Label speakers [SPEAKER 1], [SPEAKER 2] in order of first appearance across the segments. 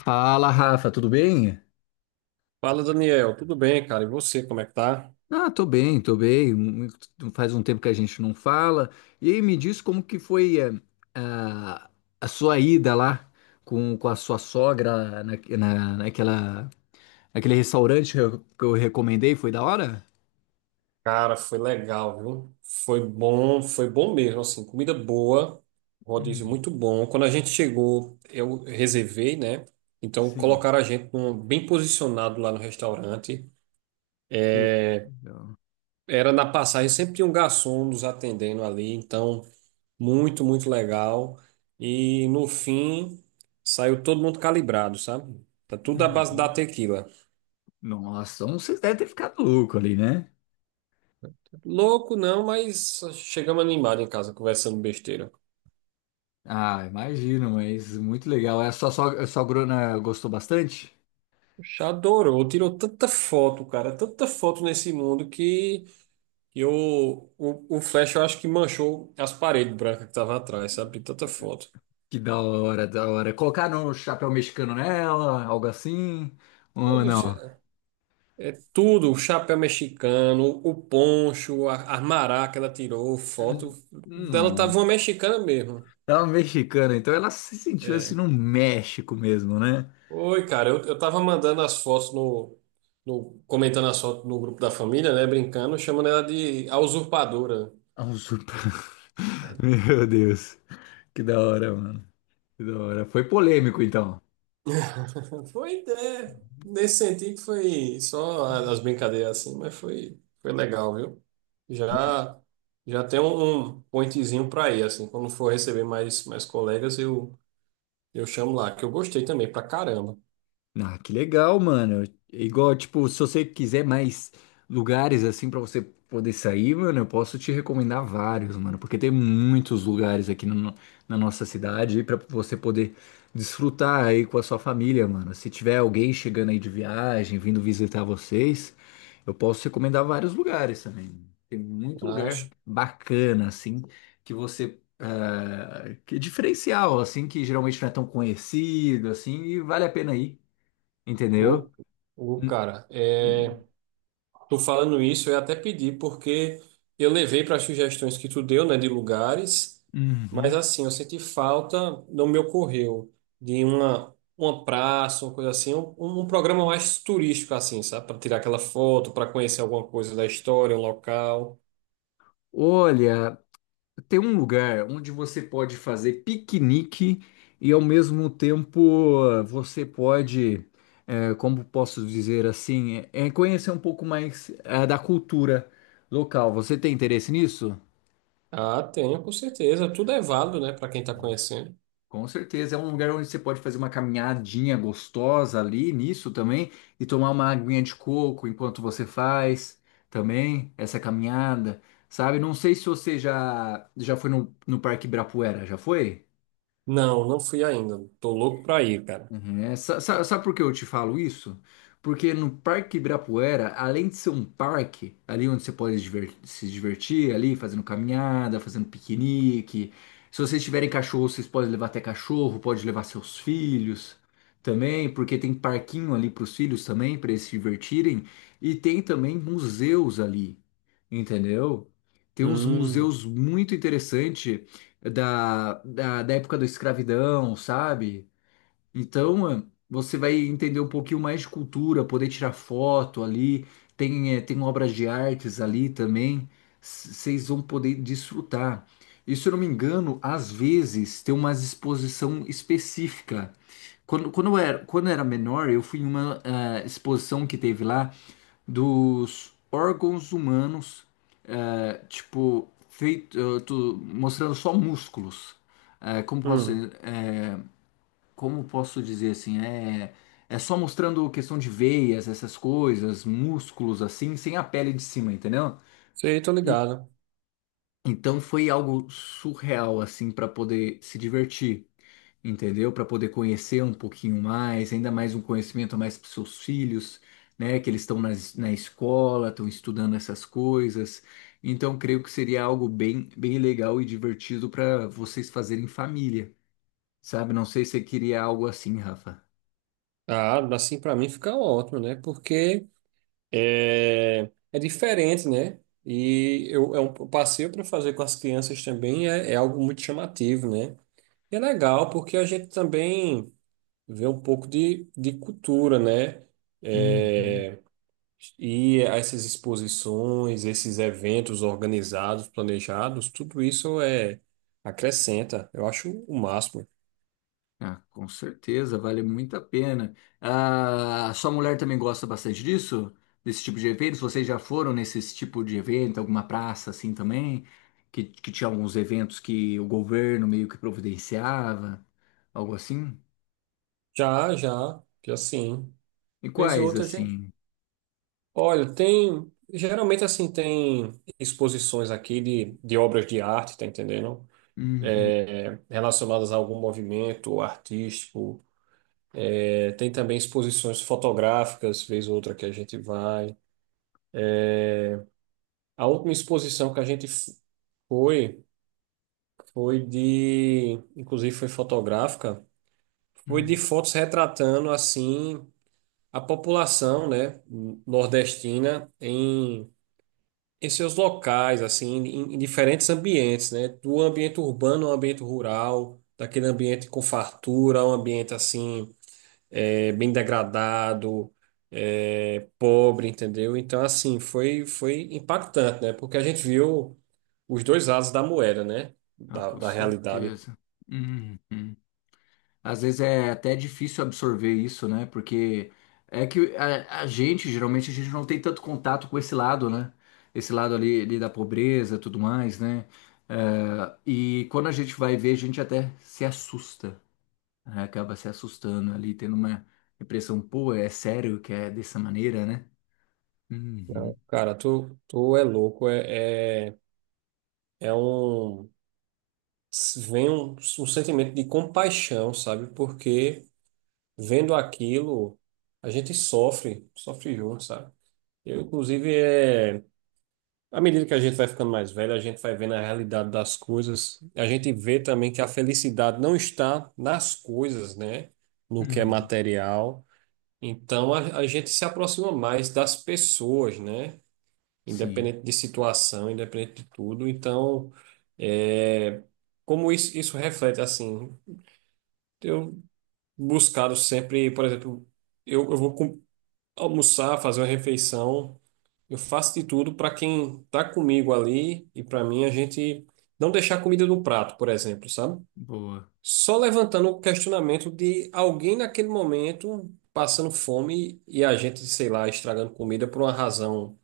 [SPEAKER 1] Fala, Rafa, tudo bem?
[SPEAKER 2] Fala, Daniel. Tudo bem, cara? E você, como é que tá?
[SPEAKER 1] Ah, tô bem, tô bem. Faz um tempo que a gente não fala. E aí, me diz como que foi a, a sua ida lá com a sua sogra naquela, naquele restaurante que eu recomendei, foi da hora?
[SPEAKER 2] Cara, foi legal, viu? Foi bom mesmo, assim, comida boa, rodízio
[SPEAKER 1] Hum,
[SPEAKER 2] muito bom. Quando a gente chegou, eu reservei, né? Então
[SPEAKER 1] sim.
[SPEAKER 2] colocaram a gente num- bem posicionado lá no restaurante.
[SPEAKER 1] Uh, legal.
[SPEAKER 2] Era na passagem, sempre tinha um garçom nos atendendo ali, então muito, muito legal. E no fim, saiu todo mundo calibrado, sabe? Tá tudo à base da
[SPEAKER 1] Uhum.
[SPEAKER 2] tequila.
[SPEAKER 1] Nossa, então vocês devem ter ficado louco ali, né?
[SPEAKER 2] Louco não, mas chegamos animados em casa conversando besteira.
[SPEAKER 1] Ah, imagino, mas muito legal. É, a sua sogra, a sua grona gostou bastante?
[SPEAKER 2] Já adorou, tirou tanta foto, cara, tanta foto nesse mundo que eu, o flash eu acho que manchou as paredes brancas que tava atrás, sabe? De tanta foto.
[SPEAKER 1] Que da hora, da hora. Colocaram um chapéu mexicano nela, algo assim?
[SPEAKER 2] Pô,
[SPEAKER 1] Ou
[SPEAKER 2] bicho,
[SPEAKER 1] não?
[SPEAKER 2] é é tudo, o chapéu mexicano, o poncho, a maraca que ela tirou, foto
[SPEAKER 1] Hum,
[SPEAKER 2] dela tava
[SPEAKER 1] não.
[SPEAKER 2] uma mexicana mesmo.
[SPEAKER 1] Ela é mexicana, então ela se sentiu assim
[SPEAKER 2] É,
[SPEAKER 1] no México mesmo, né?
[SPEAKER 2] oi, cara, eu tava mandando as fotos no, no- comentando as fotos no grupo da família, né? Brincando, chamando ela de a usurpadora.
[SPEAKER 1] A usurpa- Meu Deus. Que da hora, mano. Que da hora. Foi polêmico, então.
[SPEAKER 2] Foi é, nesse sentido foi só as brincadeiras assim, mas foi, foi legal, viu? Já já tem um, um pointzinho pra ir, assim, quando for receber mais, mais colegas, eu chamo lá, que eu gostei também, pra caramba.
[SPEAKER 1] Ah, que legal, mano. Igual, tipo, se você quiser mais lugares assim pra você poder sair, mano, eu posso te recomendar vários, mano, porque tem muitos lugares aqui no- na nossa cidade aí para você poder desfrutar aí com a sua família, mano. Se tiver alguém chegando aí de viagem, vindo visitar vocês, eu posso recomendar vários lugares também. Tem muito lugar
[SPEAKER 2] Acho.
[SPEAKER 1] bacana assim que que é diferencial, assim, que geralmente não é tão conhecido, assim, e vale a pena ir.
[SPEAKER 2] Ô,
[SPEAKER 1] Entendeu?
[SPEAKER 2] ô,
[SPEAKER 1] Hum,
[SPEAKER 2] cara, é,
[SPEAKER 1] hum,
[SPEAKER 2] tu falando isso, eu até pedi, porque eu levei para as sugestões que tu deu, né, de lugares, mas
[SPEAKER 1] uhum.
[SPEAKER 2] assim, eu senti falta, não me ocorreu, de uma praça, uma coisa assim, um, um programa mais turístico, assim, sabe, para tirar aquela foto, para conhecer alguma coisa da história, um local.
[SPEAKER 1] Olha, tem um lugar onde você pode fazer piquenique e ao mesmo tempo eh, você pode, como posso dizer assim, conhecer um pouco mais da cultura local. Você tem interesse nisso?
[SPEAKER 2] Ah, tenho, com certeza, tudo é válido, né, para quem tá conhecendo.
[SPEAKER 1] Com certeza, é um lugar onde você pode fazer uma caminhadinha gostosa ali nisso também e tomar uma aguinha de coco enquanto você faz também essa caminhada, sabe? Não sei se você já já foi no Parque Ibirapuera, já foi?
[SPEAKER 2] Não, não fui ainda, tô louco pra ir, cara.
[SPEAKER 1] Uhum. É, sabe por que eu te falo isso? Porque no Parque Ibirapuera, além de ser um parque, ali onde você pode se divertir, ali fazendo caminhada, fazendo piquenique. Se vocês tiverem cachorro, vocês podem levar até cachorro, pode levar seus filhos também, porque tem parquinho ali para os filhos também, para eles se divertirem. E tem também museus ali, entendeu? Tem uns
[SPEAKER 2] Hum,
[SPEAKER 1] museus muito interessantes da época da escravidão, sabe? Então, você vai entender um pouquinho mais de cultura, poder tirar foto ali, tem obras de artes ali também, vocês vão poder desfrutar. E se eu não me engano, às vezes tem uma exposição específica. Quando eu era menor, eu fui em uma exposição que teve lá dos órgãos humanos, tipo, feito, mostrando só músculos. Como posso
[SPEAKER 2] hum,
[SPEAKER 1] dizer? Como posso dizer assim, é, é só mostrando questão de veias, essas coisas, músculos assim, sem a pele de cima, entendeu?
[SPEAKER 2] sei, tô
[SPEAKER 1] E,
[SPEAKER 2] ligado.
[SPEAKER 1] então foi algo surreal assim para poder se divertir, entendeu? Para poder conhecer um pouquinho mais, ainda mais um conhecimento a mais para seus filhos, né? Que eles estão na escola, estão estudando essas coisas. Então creio que seria algo bem, bem legal e divertido para vocês fazerem em família, sabe? Não sei se você queria algo assim, Rafa.
[SPEAKER 2] Ah, assim para mim fica ótimo, né? Porque é, é diferente, né? E eu, é um passeio para fazer com as crianças também é, é algo muito chamativo, né? E é legal porque a gente também vê um pouco de cultura, né?
[SPEAKER 1] Uhum.
[SPEAKER 2] É, e essas exposições, esses eventos organizados, planejados, tudo isso é acrescenta. Eu acho o máximo.
[SPEAKER 1] Ah, com certeza, vale muito a pena. Ah, sua mulher também gosta bastante disso? Desse tipo de eventos? Vocês já foram nesse tipo de evento, alguma praça assim também? Que tinha alguns eventos que o governo meio que providenciava, algo assim?
[SPEAKER 2] Já, já, já sim.
[SPEAKER 1] E
[SPEAKER 2] Fez
[SPEAKER 1] quais
[SPEAKER 2] outra, gente.
[SPEAKER 1] assim?
[SPEAKER 2] Olha, tem. Geralmente, assim, tem exposições aqui de obras de arte, tá entendendo?
[SPEAKER 1] Uhum,
[SPEAKER 2] Relacionadas a algum movimento artístico. É, tem também exposições fotográficas, vez ou outra que a gente vai. A última exposição que a gente f- foi, foi de. Inclusive, foi fotográfica. Foi de
[SPEAKER 1] uhum.
[SPEAKER 2] fotos retratando, assim, a população, né, nordestina em seus locais, assim, em diferentes ambientes, né? Do ambiente urbano ao ambiente rural, daquele ambiente com fartura, um ambiente assim, é, bem degradado, é, pobre, entendeu? Então, assim, foi, foi impactante, né? Porque a gente viu os dois lados da moeda, né?
[SPEAKER 1] Ah,
[SPEAKER 2] Da,
[SPEAKER 1] com
[SPEAKER 2] da realidade.
[SPEAKER 1] certeza. Uhum. Às vezes é até difícil absorver isso, né? Porque é que a gente, geralmente, a gente não tem tanto contato com esse lado, né? Esse lado ali, ali da pobreza, tudo mais, né? É, e quando a gente vai ver, a gente até se assusta, né? Acaba se assustando ali, tendo uma impressão, pô, é sério que é dessa maneira, né? Uhum,
[SPEAKER 2] Cara, tu é louco, é, é, é um. Vem um sentimento de compaixão, sabe? Porque, vendo aquilo, a gente sofre, sofre junto, sabe? Eu, inclusive, à medida que a gente vai ficando mais velho, a gente vai vendo a realidade das coisas. A gente vê também que a felicidade não está nas coisas, né? No que é
[SPEAKER 1] uhum,
[SPEAKER 2] material. Então, a gente se aproxima mais das pessoas, né?
[SPEAKER 1] sim,
[SPEAKER 2] Independente de situação, independente de tudo. Então, é... como isso reflete, assim, eu buscado sempre, por exemplo, eu vou almoçar, fazer uma refeição. Eu faço de tudo para quem tá comigo ali e para mim a gente não deixar a comida no prato, por exemplo, sabe?
[SPEAKER 1] boa.
[SPEAKER 2] Só levantando o questionamento de alguém naquele momento passando fome e a gente, sei lá, estragando comida por uma razão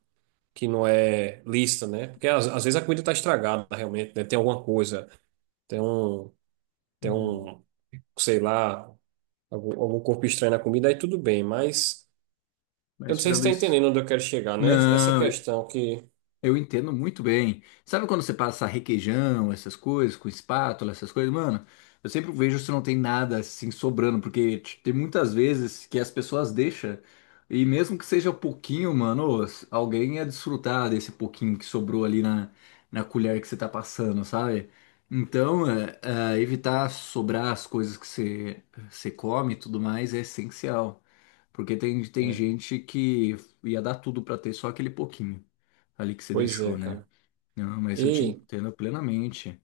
[SPEAKER 2] que não é lícita, né? Porque às vezes a comida tá estragada realmente, né? Tem alguma coisa, tem um, tem
[SPEAKER 1] Uhum.
[SPEAKER 2] um, sei lá, algum corpo estranho na comida, aí tudo bem, mas eu
[SPEAKER 1] Mas
[SPEAKER 2] não sei se
[SPEAKER 1] tirando
[SPEAKER 2] está
[SPEAKER 1] isso.
[SPEAKER 2] entendendo onde eu quero chegar, né? Essa
[SPEAKER 1] Não,
[SPEAKER 2] questão que
[SPEAKER 1] eu entendo muito bem. Sabe quando você passa requeijão, essas coisas, com espátula, essas coisas, mano? Eu sempre vejo se não tem nada assim sobrando, porque tem muitas vezes que as pessoas deixam, e mesmo que seja pouquinho, mano, ô, alguém ia desfrutar desse pouquinho que sobrou na colher que você tá passando, sabe? Então, é, evitar sobrar as coisas que você come e tudo mais é essencial. Porque tem
[SPEAKER 2] é,
[SPEAKER 1] gente que ia dar tudo pra ter só aquele pouquinho ali que você
[SPEAKER 2] pois é,
[SPEAKER 1] deixou, né?
[SPEAKER 2] cara.
[SPEAKER 1] Não, mas eu te
[SPEAKER 2] E
[SPEAKER 1] entendo plenamente.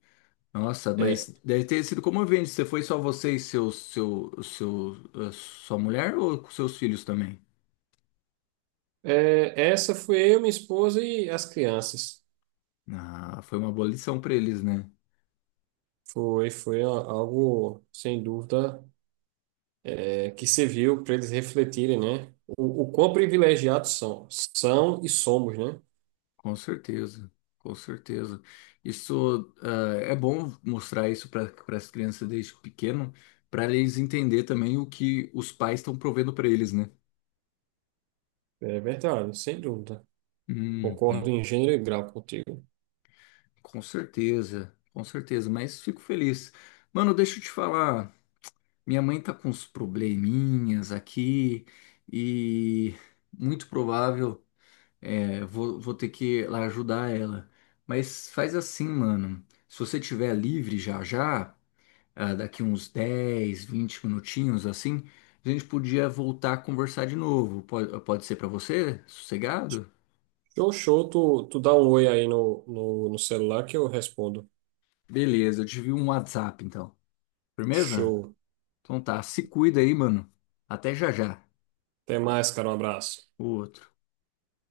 [SPEAKER 1] Nossa, mas
[SPEAKER 2] é,
[SPEAKER 1] deve ter sido comovente. Você foi só você e a sua mulher ou com seus filhos também?
[SPEAKER 2] é, essa foi eu, minha esposa e as crianças.
[SPEAKER 1] Ah, foi uma boa lição para eles, né?
[SPEAKER 2] Foi, foi a- algo, sem dúvida, é, que serviu para eles refletirem, né? O quão privilegiados são. São e somos, né?
[SPEAKER 1] Com certeza, com certeza. Isso, ah, é bom mostrar isso para as crianças desde pequeno, para eles entender também o que os pais estão provendo para eles, né?
[SPEAKER 2] É verdade, sem dúvida. Concordo
[SPEAKER 1] Uhum,
[SPEAKER 2] em gênero e grau contigo.
[SPEAKER 1] com certeza, com certeza. Mas fico feliz. Mano, deixa eu te falar. Minha mãe tá com uns probleminhas aqui e muito provável vou ter que ir lá ajudar ela. Mas faz assim, mano. Se você tiver livre já já, ah, daqui uns 10, 20 minutinhos assim, a gente podia voltar a conversar de novo. Pode ser pra você? Sossegado?
[SPEAKER 2] Show, show. Tu, tu dá um oi aí no, no, no celular que eu respondo.
[SPEAKER 1] Beleza, eu te vi um WhatsApp então. Firmeza?
[SPEAKER 2] Show.
[SPEAKER 1] Então tá, se cuida aí, mano. Até já já.
[SPEAKER 2] Até mais, cara. Um abraço.
[SPEAKER 1] O Outro.